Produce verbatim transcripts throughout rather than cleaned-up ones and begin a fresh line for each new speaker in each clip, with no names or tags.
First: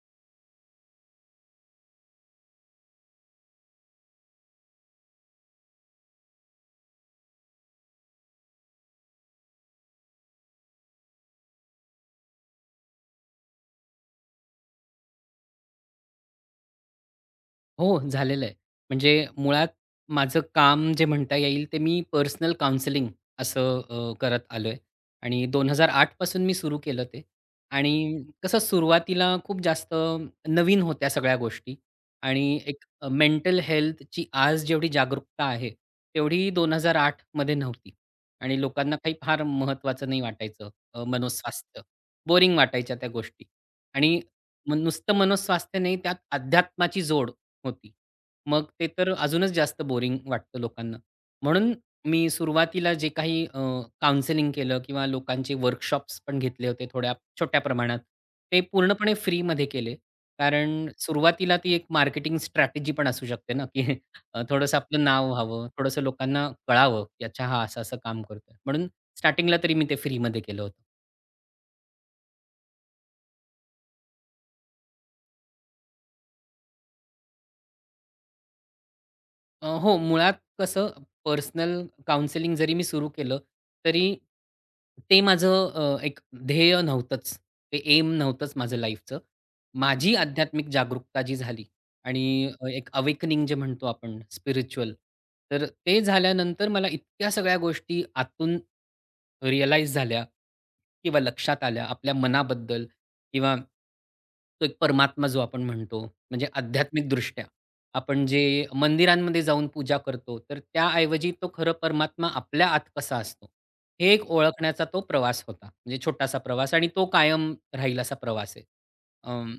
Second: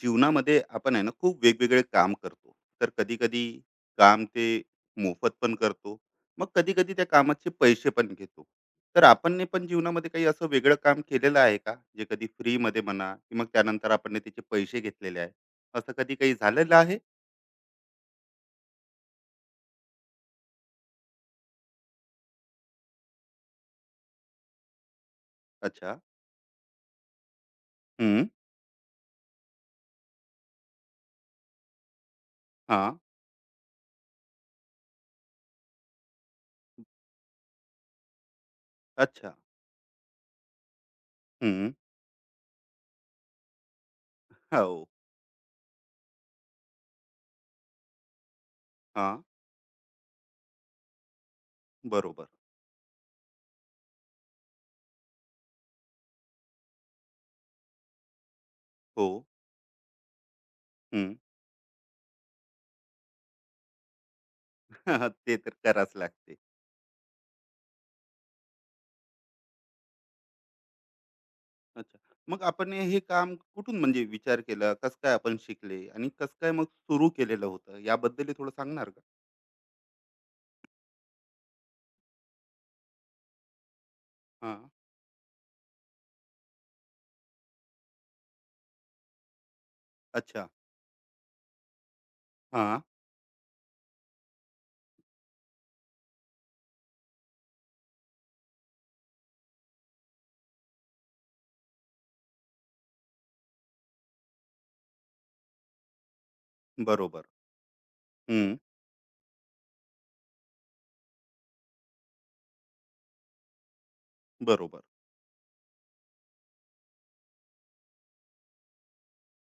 जीवनामध्ये आपण आहे ना खूप वेगवेगळे काम करतो. तर कधी कधी काम ते मोफत पण करतो. मग कधी कधी त्या कामाचे पैसे पण घेतो. तर आपण पण जीवनामध्ये काही असं वेगळं काम केलेलं आहे का, जे कधी फ्री मध्ये म्हणा, की मग त्यानंतर आपण ने त्याचे पैसे घेतलेले आहे? असं कधी काही झालेलं आहे?
हो, झालेलं आहे. म्हणजे मुळात माझं काम जे म्हणता येईल ते मी पर्सनल काउंसलिंग असं अ, करत आलोय आणि
अच्छा.
दोन हजार आठ पासून मी सुरू केलं ते. आणि
हम्म.
कसं सुरुवातीला खूप जास्त नवीन होत्या सगळ्या गोष्टी. आणि
हा.
एक अ, मेंटल हेल्थची आज जेवढी जागरूकता आहे, तेवढी दोन हजार आठ मध्ये नव्हती. आणि लोकांना काही
अच्छा.
फार महत्त्वाचं नाही वाटायचं अ,
हम्म.
मनोस्वास्थ्य. बोरिंग वाटायच्या त्या गोष्टी. आणि
हो.
मग नुसतं मनोस्वास्थ्य नाही, त्यात अध्यात्माची जोड होती. मग ते
हा.
तर अजूनच जास्त बोरिंग वाटतं लोकांना. म्हणून
बरोबर.
मी सुरुवातीला जे काही अ, काउन्सेलिंग केलं किंवा लोकांचे वर्कशॉप्स पण घेतले होते थोड्या छोट्या प्रमाणात. ते
हो.
पूर्णपणे फ्रीमध्ये केले. कारण
हम्म.
सुरुवातीला ती एक मार्केटिंग स्ट्रॅटेजी पण असू शकते ना, की अ, थोडंसं आपलं नाव
ते तर
व्हावं,
करावंच
थोडंसं
लागते.
लोकांना कळावं, की अच्छा हा असं-असं काम करतोय. म्हणून स्टार्टिंगला तरी मी ते फ्रीमध्ये केलं होतं.
अच्छा. मग आपण हे काम कुठून म्हणजे विचार केला? कसं काय आपण शिकले? आणि कसं काय मग सुरू केलेलं होतं? याबद्दलही थोडं सांगणार का?
अ, हो, मुळात कसं पर्सनल काउंसेलिंग जरी मी सुरू केलं, तरी
हां.
ते माझं अ, एक ध्येय नव्हतंच. ते एम नव्हतंच माझं लाईफचं. माझी
अच्छा.
आध्यात्मिक जागरूकता जी झाली आणि अ,
हां.
एक अवेकनिंग जे म्हणतो आपण स्पिरिच्युअल, तर ते झाल्यानंतर मला इतक्या सगळ्या गोष्टी आतून रिअलाईज झाल्या किंवा लक्षात आल्या आपल्या मनाबद्दल किंवा तो एक परमात्मा जो आपण म्हणतो, म्हणजे
बरोबर.
आध्यात्मिकदृष्ट्या आपण जे
हं.
मंदिरांमध्ये जाऊन पूजा करतो, तर त्याऐवजी तो खरं परमात्मा आपल्या आत कसा असतो, हे एक
बरोबर.
ओळखण्याचा तो प्रवास होता. म्हणजे छोटासा प्रवास आणि तो कायम राहील असा प्रवास आहे. अं,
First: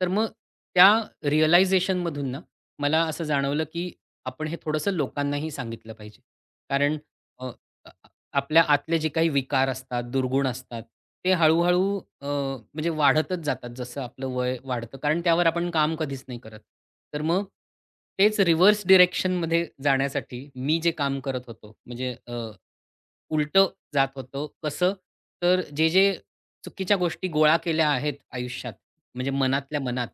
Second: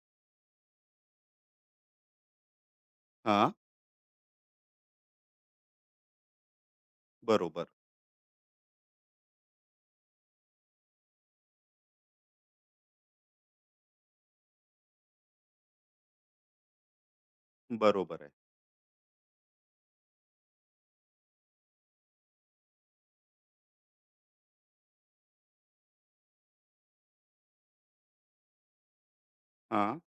तर मग त्या रिअलायझेशनमधून ना, मला असं
हां.
जाणवलं, की आपण हे थोडंसं लोकांनाही सांगितलं पाहिजे. कारण अ,
बरोबर.
आपल्या आतले जे काही विकार असतात, दुर्गुण असतात, ते हळू-हळू अ, म्हणजे वाढतच जातात जसं आपलं वय वाढतं. कारण त्यावर आपण काम कधीच नाही करत. तर मग
बरोबर आहे.
तेच रिव्हर्स डायरेक्शनमध्ये जाण्यासाठी मी जे काम करत होतो म्हणजे उलटं जात होतो. कसं? तर जे, जे चुकीच्या गोष्टी गोळा केल्या आहेत आयुष्यात, म्हणजे मनातल्या
हां.
मनात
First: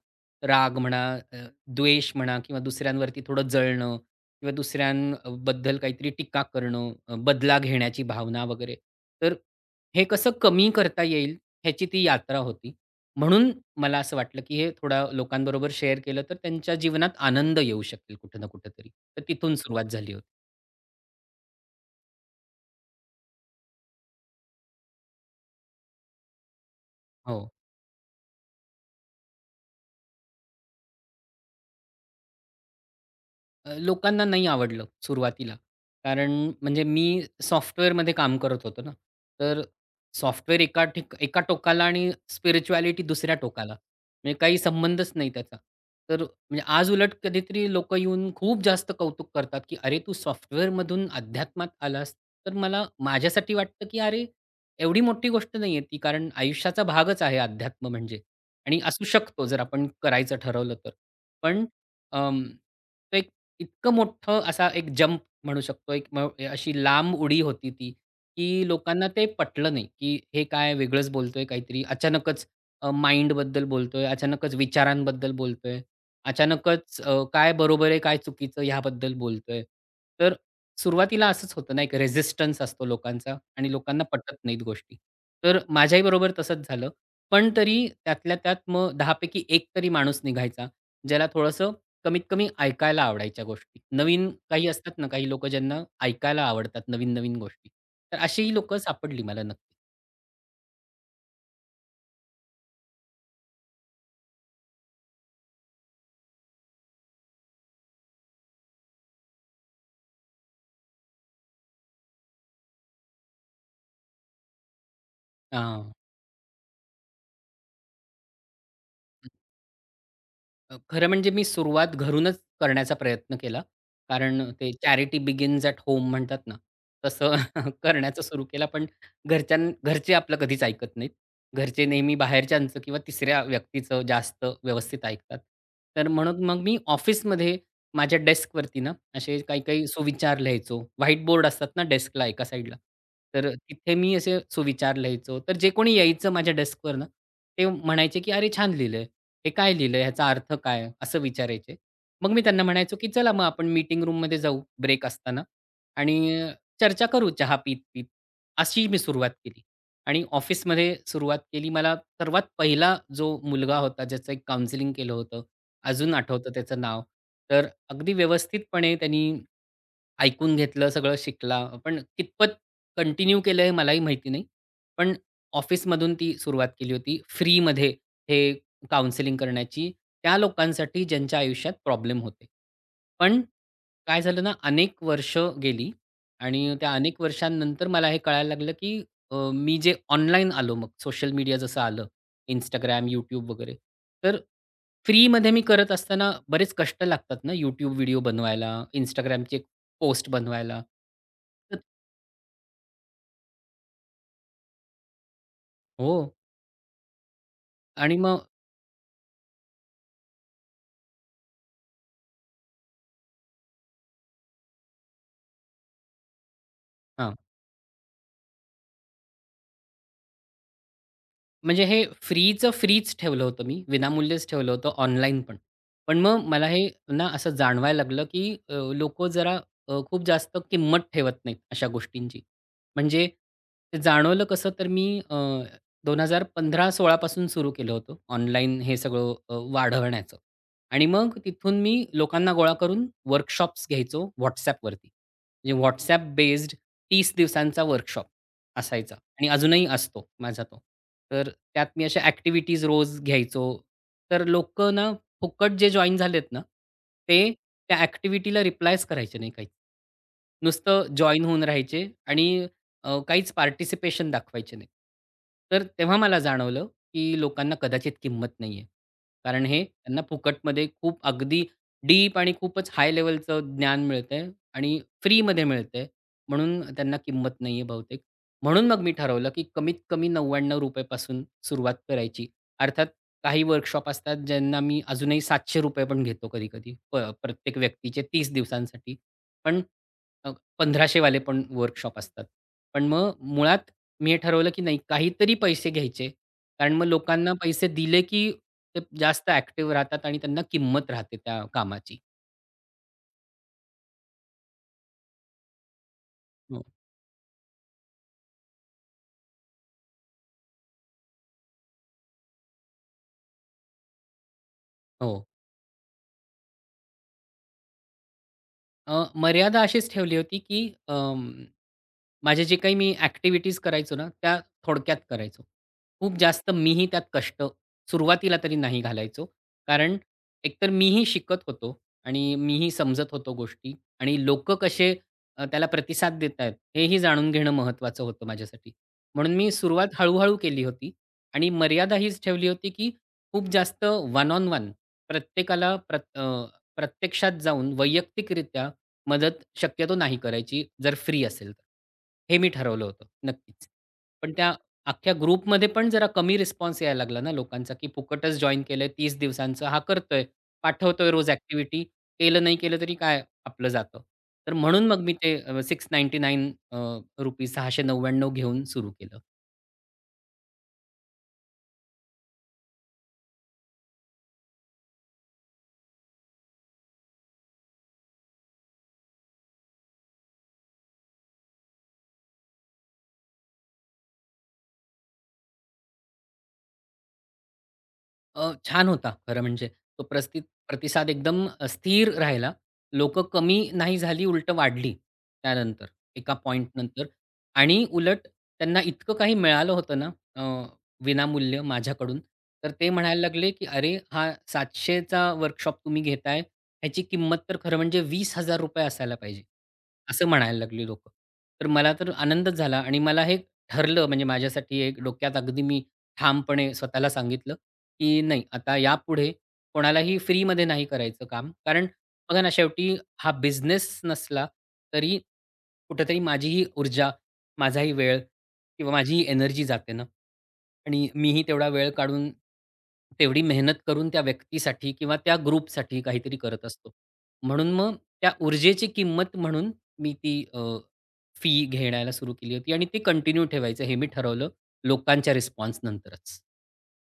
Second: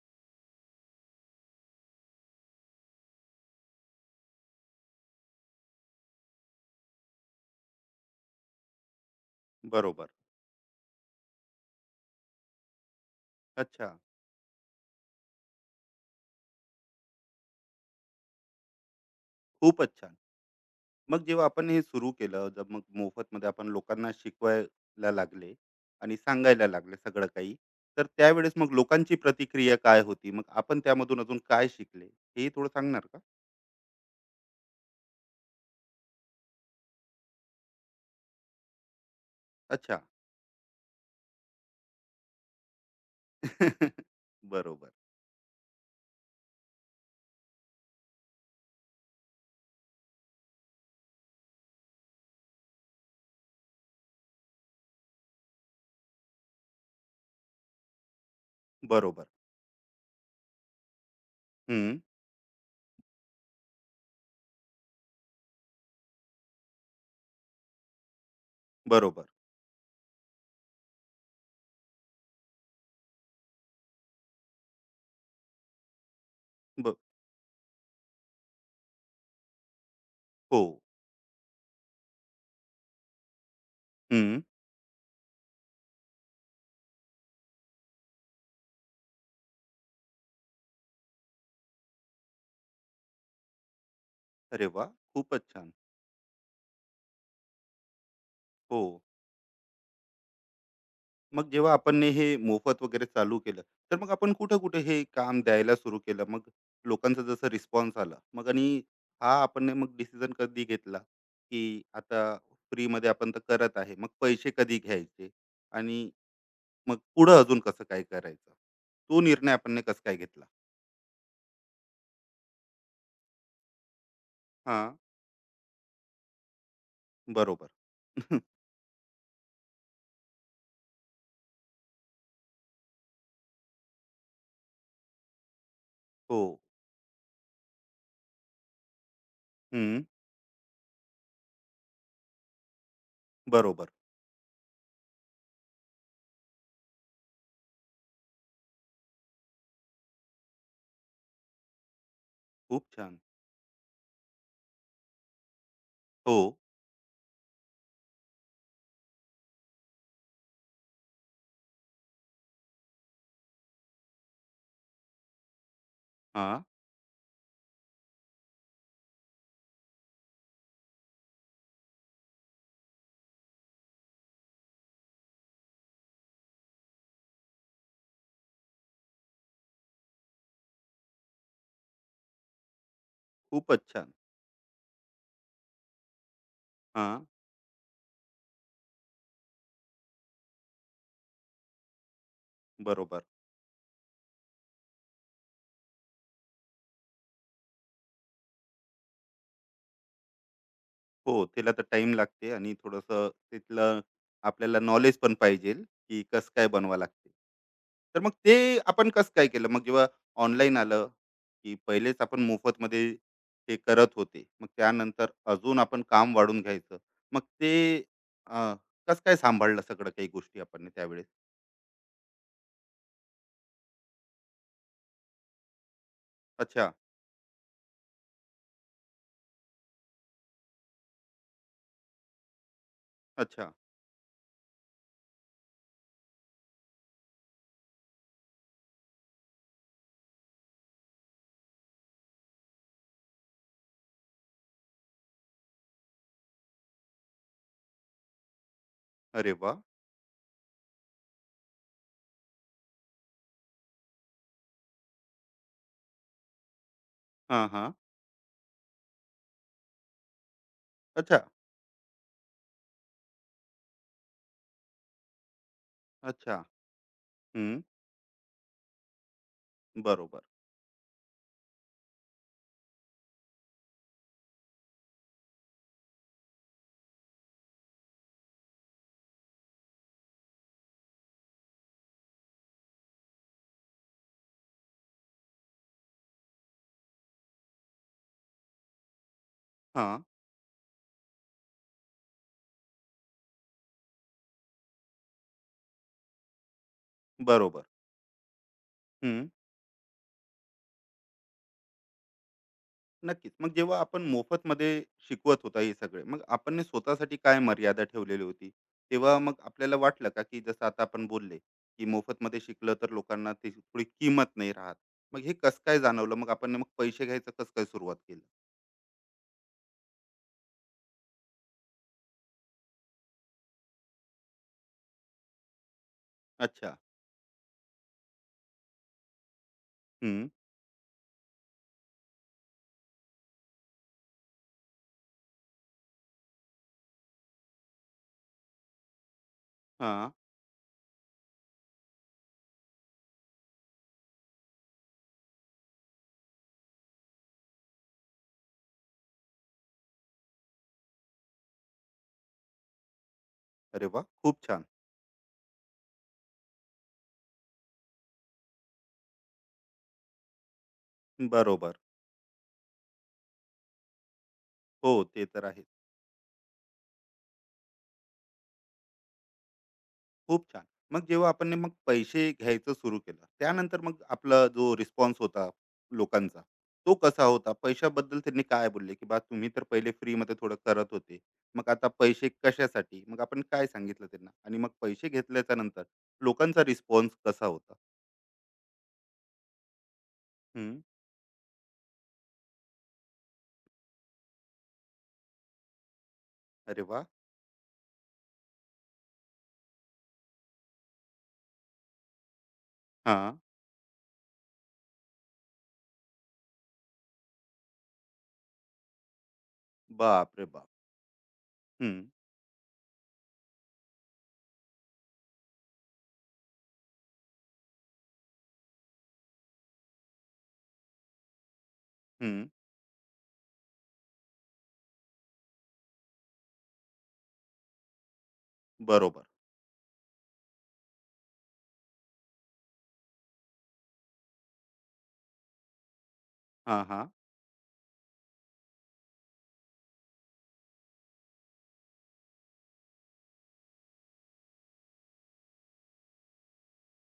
राग म्हणा, अ, द्वेष म्हणा किंवा दुसऱ्यांवरती थोडं जळणं किंवा दुसऱ्यांबद्दल काहीतरी टीका करणं, अ, बदला घेण्याची भावना वगैरे. तर हे
बरोबर.
कसं कमी करता येईल ह्याची ती यात्रा होती. म्हणून
अच्छा.
मला असं वाटलं, की हे थोडा लोकांबरोबर शेअर केलं तर त्यांच्या जीवनात आनंद येऊ शकेल कुठे ना कुठेतरी. तर तिथून सुरुवात
खूपच
झाली
छान.
होती.
मग जेव्हा आपण हे सुरू केलं, जब मग मोफतमध्ये आपण लोकांना शिकवायला लागले आणि सांगायला लागले सगळं
हो.
काही, तर त्यावेळेस मग लोकांची प्रतिक्रिया काय होती? मग आपण त्यामधून अजून काय शिकले? हेही थोडं सांगणार का?
अ, लोकांना नाही आवडलं सुरुवातीला. कारण म्हणजे मी सॉफ्टवेअरमध्ये काम करत होतो ना. तर
अच्छा.
सॉफ्टवेअर एका ठिक एका टोकाला आणि स्पिरिच्युअलिटी दुसऱ्या टोकाला. म्हणजे काही
बरोबर,
संबंधच नाही त्याचा. तर म्हणजे आज उलट कधीतरी लोकं येऊन खूप जास्त कौतुक करतात, की "अरे, तू सॉफ्टवेअरमधून अध्यात्मात आलास." तर मला माझ्यासाठी वाटतं, की अरे, एवढी मोठी गोष्ट नाहीये ती. कारण आयुष्याचा भागच आहे अध्यात्म म्हणजे आणि असू
बरोबर.
शकतो जर आपण करायचं ठरवलं तर. पण
हं,
अं, ते इतकं मोठं असा एक जंप म्हणू शकतो, एक म अशी लांब उडी होती ती, की लोकांना
बरोबर.
ते पटलं नाही, की हे काय वेगळंच बोलतोय काहीतरी. अचानकच अ, माइंडबद्दल बोलतोय, अचानकच विचारांबद्दल बोलतोय,
ब.
अचानकच अ, काय बरोबर आहे, काय चुकीचं ह्याबद्दल बोलतोय. तर
हो.
सुरुवातीला असंच होतं ना, एक रेझिस्टन्स असतो लोकांचा आणि लोकांना पटत
हं.
नाहीत गोष्टी. तर माझ्याही बरोबर तसंच झालं. पण तरी त्यातल्या त्यात मग दहा पैकी तरी माणूस निघायचा, ज्याला थोडंसं कमीत कमी ऐकायला आवडायच्या गोष्टी. नवीन
अरे
काही
वाह!
असतात ना, काही
खूपच
लोक
छान.
ज्यांना ऐकायला आवडतात नवीन-नवीन गोष्टी. तर अशीही लोकं
हो.
सापडली मला नक्की.
मग जेव्हा आपण ने हे मोफत वगैरे चालू केलं, तर मग आपण कुठे-कुठे हे काम द्यायला सुरू केलं? मग लोकांचा जसा रिस्पॉन्स आला, मग आणि हा आपण ने मग डिसिजन कधी घेतला, की आता फ्रीमध्ये आपण तर करत आहे, मग पैसे कधी घ्यायचे
हां.
आणि मग पुढं अजून कसं काय करायचं? तो निर्णय आपण ने कसं काय घेतला?
अ, खरं म्हणजे मी सुरुवात घरूनच करण्याचा प्रयत्न केला. कारण हं. ते
हां,
चॅरिटी बिगिन्स ॲट होम म्हणतात ना, तसं
बरोबर.
करण्याचं सुरू केला. पण घरच्यां घरचे आपलं कधीच ऐकत नाहीत. घरचे नेहमी बाहेरच्यांचं किंवा तिसऱ्या व्यक्तीचं जास्त व्यवस्थित ऐकतात. तर
हो.
म्हणून मग मी ऑफिसमध्ये माझ्या डेस्कवरती ना, असे काही-काही
हं,
सुविचार लिहायचो. व्हाईट बोर्ड असतात ना डेस्कला एका साइडला. तर
बरोबर.
तिथे मी असे सुविचार लिहायचो. तर जे कोणी यायचं माझ्या डेस्कवर ना, ते म्हणायचे, की "अरे, छान लिहिलंय." "हे काय लिहिलंय? ह्याचा अर्थ काय?" असं विचारायचे. मग मी त्यांना
खूप
म्हणायचो, की
छान.
"चला मग आपण मीटिंग रूममध्ये जाऊ ब्रेक असताना
हो.
आणि चर्चा करू चहा पीत-पीत." अशी मी सुरुवात केली आणि ऑफिसमध्ये सुरुवात केली. मला सर्वात पहिला जो मुलगा होता, ज्याचं एक काउन्सिलिंग केलं होतं, अजून आठवतं
हां.
त्याचं नाव. तर अगदी व्यवस्थितपणे त्यांनी ऐकून घेतलं, सगळं शिकला. पण कितपत कंटिन्यू केलं हे मलाही माहिती नाही. पण ऑफिसमधून ती सुरुवात केली होती फ्रीमध्ये हे काउन्सेलिंग करण्याची, त्या लोकांसाठी ज्यांच्या आयुष्यात प्रॉब्लेम होते. पण
खूपच छान.
काय झालं ना, अनेक वर्ष गेली आणि त्या अनेक
हां.
वर्षांनंतर मला हे कळायला लागलं, की अ, मी जे ऑनलाईन आलो मग सोशल मीडिया जसं आलं, Instagram,
बरोबर.
YouTube वगैरे. तर फ्रीमध्ये मी करत असताना बरेच कष्ट लागतात ना, YouTube व्हिडिओ बनवायला, Instagramचे पोस्ट बनवायला.
हो, त्याला
तर
तर टाईम लागते आणि थोडंसं तिथलं आपल्याला नॉलेज पण पाहिजे,
हो.
की कसं काय बनवावं लागते.
आणि
तर मग
मग
ते आपण कसं काय केलं? मग जेव्हा ऑनलाईन आलं, की पहिलेच आपण मोफतमध्ये ते करत होते. मग त्यानंतर अजून आपण काम वाढून घ्यायचं.
हां.
मग ते अ, कसं काय सांभाळलं सगळं काही गोष्टी आपण त्यावेळेस?
म्हणजे हे फ्रीचं फ्रीच ठेवलं होतं मी. विनामूल्यच ठेवलं होतं ऑनलाईन पण. पण मग मला हे
अच्छा,
ना असं जाणवायला लागलं, की अ, जरा अ, खूप जास्त किंमत ठेवत नाहीत अशा गोष्टींची. म्हणजे
अच्छा.
ते जाणवलं कसं तर मी अ, दोन हजार पंधरा-सोळा पासून सुरू केलं होतं ऑनलाईन हे सगळं अ, वाढवण्याचं. आणि मग तिथून मी लोकांना गोळा करून वर्कशॉप्स घ्यायचो WhatsAppवरती. म्हणजे WhatsApp बेस्ड तीस दिवसांचा वर्कशॉप असायचा आणि
अरे वाह!
अजूनही असतो माझा तो. तर त्यात मी अशा ॲक्टिव्हिटीज रोज घ्यायचो. तर लोक ना फुकट जे जॉइन झालेत ना, ते
हां, हां.
त्या ॲक्टिव्हिटीला रिप्लायच करायचे नाही काही. नुसतं
अच्छा,
जॉइन होऊन राहायचे आणि अ, काहीच पार्टिसिपेशन दाखवायचे नाही. तर तेव्हा मला
अच्छा.
जाणवलं, की लोकांना
हं.
कदाचित किंमत नाहीये. कारण हे त्यांना
बरोबर.
फुकटमध्ये खूप अगदी डीप आणि खूपच हाय लेव्हलचं ज्ञान मिळतंय आणि फ्रीमध्ये मिळतंय. म्हणून त्यांना किंमत नाहीये बहुतेक. म्हणून मग मी ठरवलं, की कमीत कमी ₹नव्व्याण्णव रुपये पासून सुरुवात करायची. अर्थात काही वर्कशॉप असतात, ज्यांना मी अजूनही ₹सातशे रुपये पण घेतो कधी-कधी प प्रत्येक व्यक्तीचे तीस दिवसांसाठी. पण
हां.
अ, पंधराशे वाले पण वर्कशॉप असतात. पण मग मुळात मी हे ठरवलं, की नाही काहीतरी पैसे घ्यायचे. कारण मग लोकांना
बरोबर.
पैसे दिले, की ते
हं.
जास्त ॲक्टिव्ह राहतात आणि त्यांना किंमत राहते त्या कामाची.
नक्कीच. मग जेव्हा आपण मोफतमध्ये शिकवत होता हे सगळे, मग आपण
हो.
स्वतःसाठी काय मर्यादा ठेवलेली होती? तेव्हा मग आपल्याला वाटलं का, की जसं आता आपण बोलले, की मोफतमध्ये शिकलं तर लोकांना ती थोडी किंमत नाही राहत. मग
हो.
हे कसं काय जाणवलं? मग आपण मग पैसे घ्यायचं कसं काय सुरुवात केली?
अ, मर्यादा अशीच ठेवली होती, की माझे जे काही मी ॲक्टिव्हिटीज करायचो ना, त्या थोडक्यात करायचो. खूप जास्त
अच्छा.
मीही त्यात कष्ट सुरुवातीला तरी नाही घालायचो. कारण
हं.
एकतर मीही शिकत होतो आणि मीही समजत होतो गोष्टी आणि लोक कसे अ, त्याला प्रतिसाद देत आहेत, हेही जाणून घेणं महत्त्वाचं होतं माझ्यासाठी. म्हणून मी सुरुवात
हां.
हळू केली होती आणि मर्यादा हीच ठेवली होती, की खूप जास्त वन ऑन वन प्रत्येकाला प्रत अ, प्रत्यक्षात जाऊन वैयक्तिकरित्या मदत शक्यतो नाही करायची जर फ्री असेल तर. हे मी ठरवलं होतं नक्कीच.
अरे वाह!
पण
खूप
त्या
छान.
अख्ख्या ग्रुपमध्ये पण जरा कमी रिस्पॉन्स यायला लागला ना लोकांचा, की फुकटच जॉइन केलंय तीस दिवसांचं. हा करतोय, पाठवतोय रोज
बरोबर.
ॲक्टिव्हिटी. केलं नाही केलं तरी काय आपलं जातं. तर म्हणून
हो,
मग मी
ते
ते
तर
अ,
आहेच.
₹सहाशे नव्व्याण्णव रुपये ₹सहाशे नव्व्याण्णव रुपये घेऊन सुरू केलं.
खूप छान. मग जेव्हा आपण ने मग पैसे घ्यायचं सुरू केलं, त्यानंतर मग आपला जो रिस्पॉन्स होता लोकांचा, तो कसा होता? पैशाबद्दल त्यांनी काय बोलले, की "बा तुम्ही तर पहिले फ्रीमध्ये थोडं करत होते. मग आता पैसे कशासाठी?" मग आपण काय सांगितलं त्यांना? आणि मग पैसे घेतल्याच्या नंतर लोकांचा रिस्पॉन्स कसा होता?
अ, छान होता खरं म्हणजे. तो प्रस्ति
हं.
प्रतिसाद एकदम अ, स्थिर राहिला. लोकं कमी नाही झाली, उलटं वाढली त्यानंतर, एका पॉईंट
अरे वाह!
नंतर. आणि उलट त्यांना इतकं काही मिळालं होतं ना अ, विनामूल्य माझ्याकडून, तर ते म्हणायला
हां.
लागले, की "अरे, हा 700चा वर्कशॉप तुम्ही घेताय, ह्याची किंमत तर खरं म्हणजे ₹वीस हजार रुपये असायला पाहिजे." असं
बापरे
म्हणायला
बाप!
लागली लोक, तर मला
हं,
तर आनंदच झाला आणि मला हे ठरलं म्हणजे माझ्यासाठी एक डोक्यात अगदी मी ठामपणे स्वतःला सांगितलं, की नाही आता यापुढे कोणालाही फ्रीमध्ये नाही करायचं काम. कारण बघा
हं.
ना, शेवटी हा बिझनेस नसला तरी कुठेतरी माझीही ऊर्जा, माझाही वेळ किंवा
बरोबर.
माझीही एनर्जी जाते ना. आणि मीही तेवढा वेळ काढून, तेवढी मेहनत करून त्या व्यक्तीसाठी किंवा त्या ग्रुपसाठी काहीतरी करत
हां,
असतो.
हां.
म्हणून मग त्या ऊर्जेची किंमत म्हणून मी ती फी घेण्याला सुरू केली होती आणि ते कंटिन्यू ठेवायचं हे मी ठरवलं लोकांच्या रिस्पॉन्सनंतरच.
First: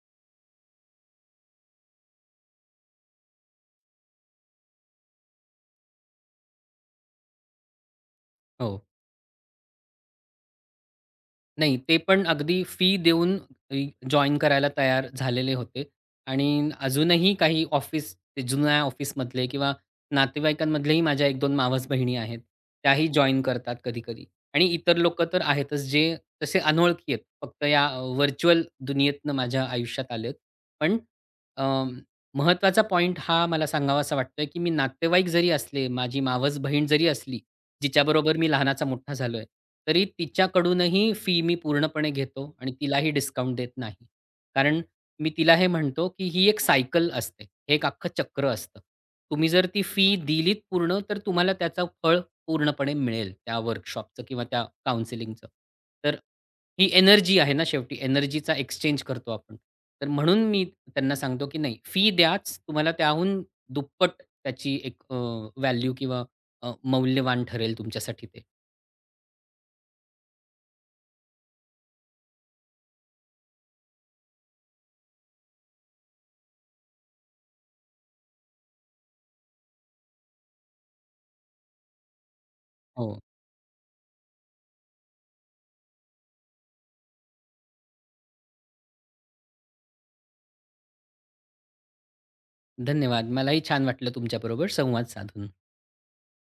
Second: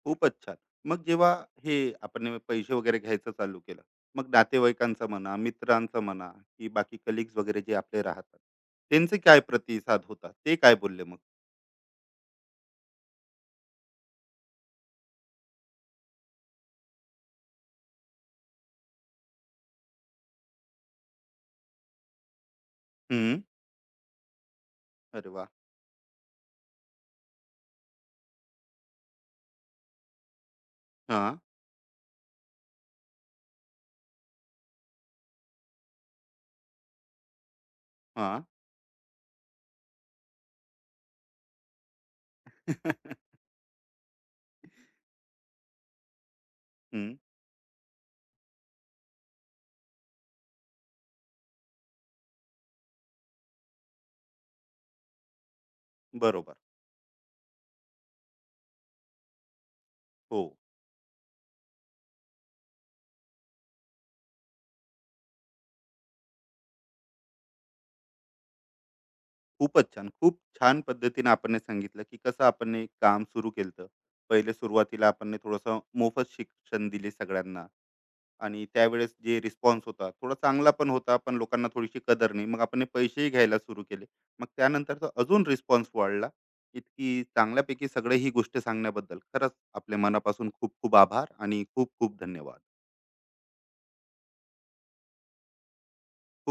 खूपच छान. मग जेव्हा हे आपण पैसे वगैरे घ्यायचं चालू केलं, मग नातेवाईकांचा म्हणा, मित्रांचा म्हणा, की बाकी कलीग्स वगैरे जे आपले राहतात,
हो.
त्यांचे काय प्रतिसाद होता? ते काय बोलले मग?
नाही, ते पण अगदी फी देऊन ई जॉइन करायला तयार झालेले होते आणि अजूनही काही ऑफिस ते जुन्या ऑफिसमधले किंवा नातेवाईकांमधलेही माझ्या एक दोन मावस-बहिणी आहेत. त्याही
हं.
जॉइन करतात कधी-कधी. आणि इतर लोकं
अरे
तर
वा,
आहेतच जे तसे अनोळखी आहेत. फक्त या अ, दुनियेतनं माझ्या आयुष्यात आलेत. पण
हा,
अं, महत्त्वाचा पॉइंट हा मला सांगावासा वाटतोय, की मी नातेवाईक जरी असले, माझी मावस बहीण जरी असली, जिच्याबरोबर
हा,
मी लहानाचा मोठा झालोय. तरी तिच्याकडूनही फी मी पूर्णपणे घेतो आणि तिलाही डिस्काउंट देत नाही. कारण मी तिला हे म्हणतो, की ही एक सायकल
हं.
असते. हे एक अख्खं चक्र असतं. तुम्ही जर ती फी दिलीत पूर्ण, तर तुम्हाला त्याचं फळ पूर्णपणे मिळेल त्या वर्कशॉपचं किंवा त्या काउन्सिलिंगचं. तर
बरोबर.
ही एनर्जी आहे ना शेवटी, एनर्जीचा एक्सचेंज करतो आपण. तर
हो.
म्हणून मी त्यांना सांगतो, की नाही फी द्याच, तुम्हाला त्याहून दुप्पट त्याची एक व्हॅल्यू किंवा अ, मौल्यवान ठरेल तुमच्यासाठी ते.
खूपच छान. खूप छान पद्धतीने आपण सांगितलं, की कसं आपण हे काम सुरू केलं. पहिले सुरुवातीला आपण थोडंसं मोफत शिक्षण दिले सगळ्यांना. आणि त्यावेळेस जे रिस्पॉन्स होता थोडा चांगला पण होता, पण लोकांना थोडीशी कदर नाही, मग आपण हे
हो,
पैसेही घ्यायला सुरू केले. मग त्यानंतर तो अजून रिस्पॉन्स वाढला. इतकी चांगल्यापैकी सगळे ही गोष्ट सांगण्याबद्दल खरंच आपल्या मनापासून खूप खूप आभार आणि खूप खूप धन्यवाद.
धन्यवाद. मलाही छान वाटलं तुमच्याबरोबर संवाद साधून.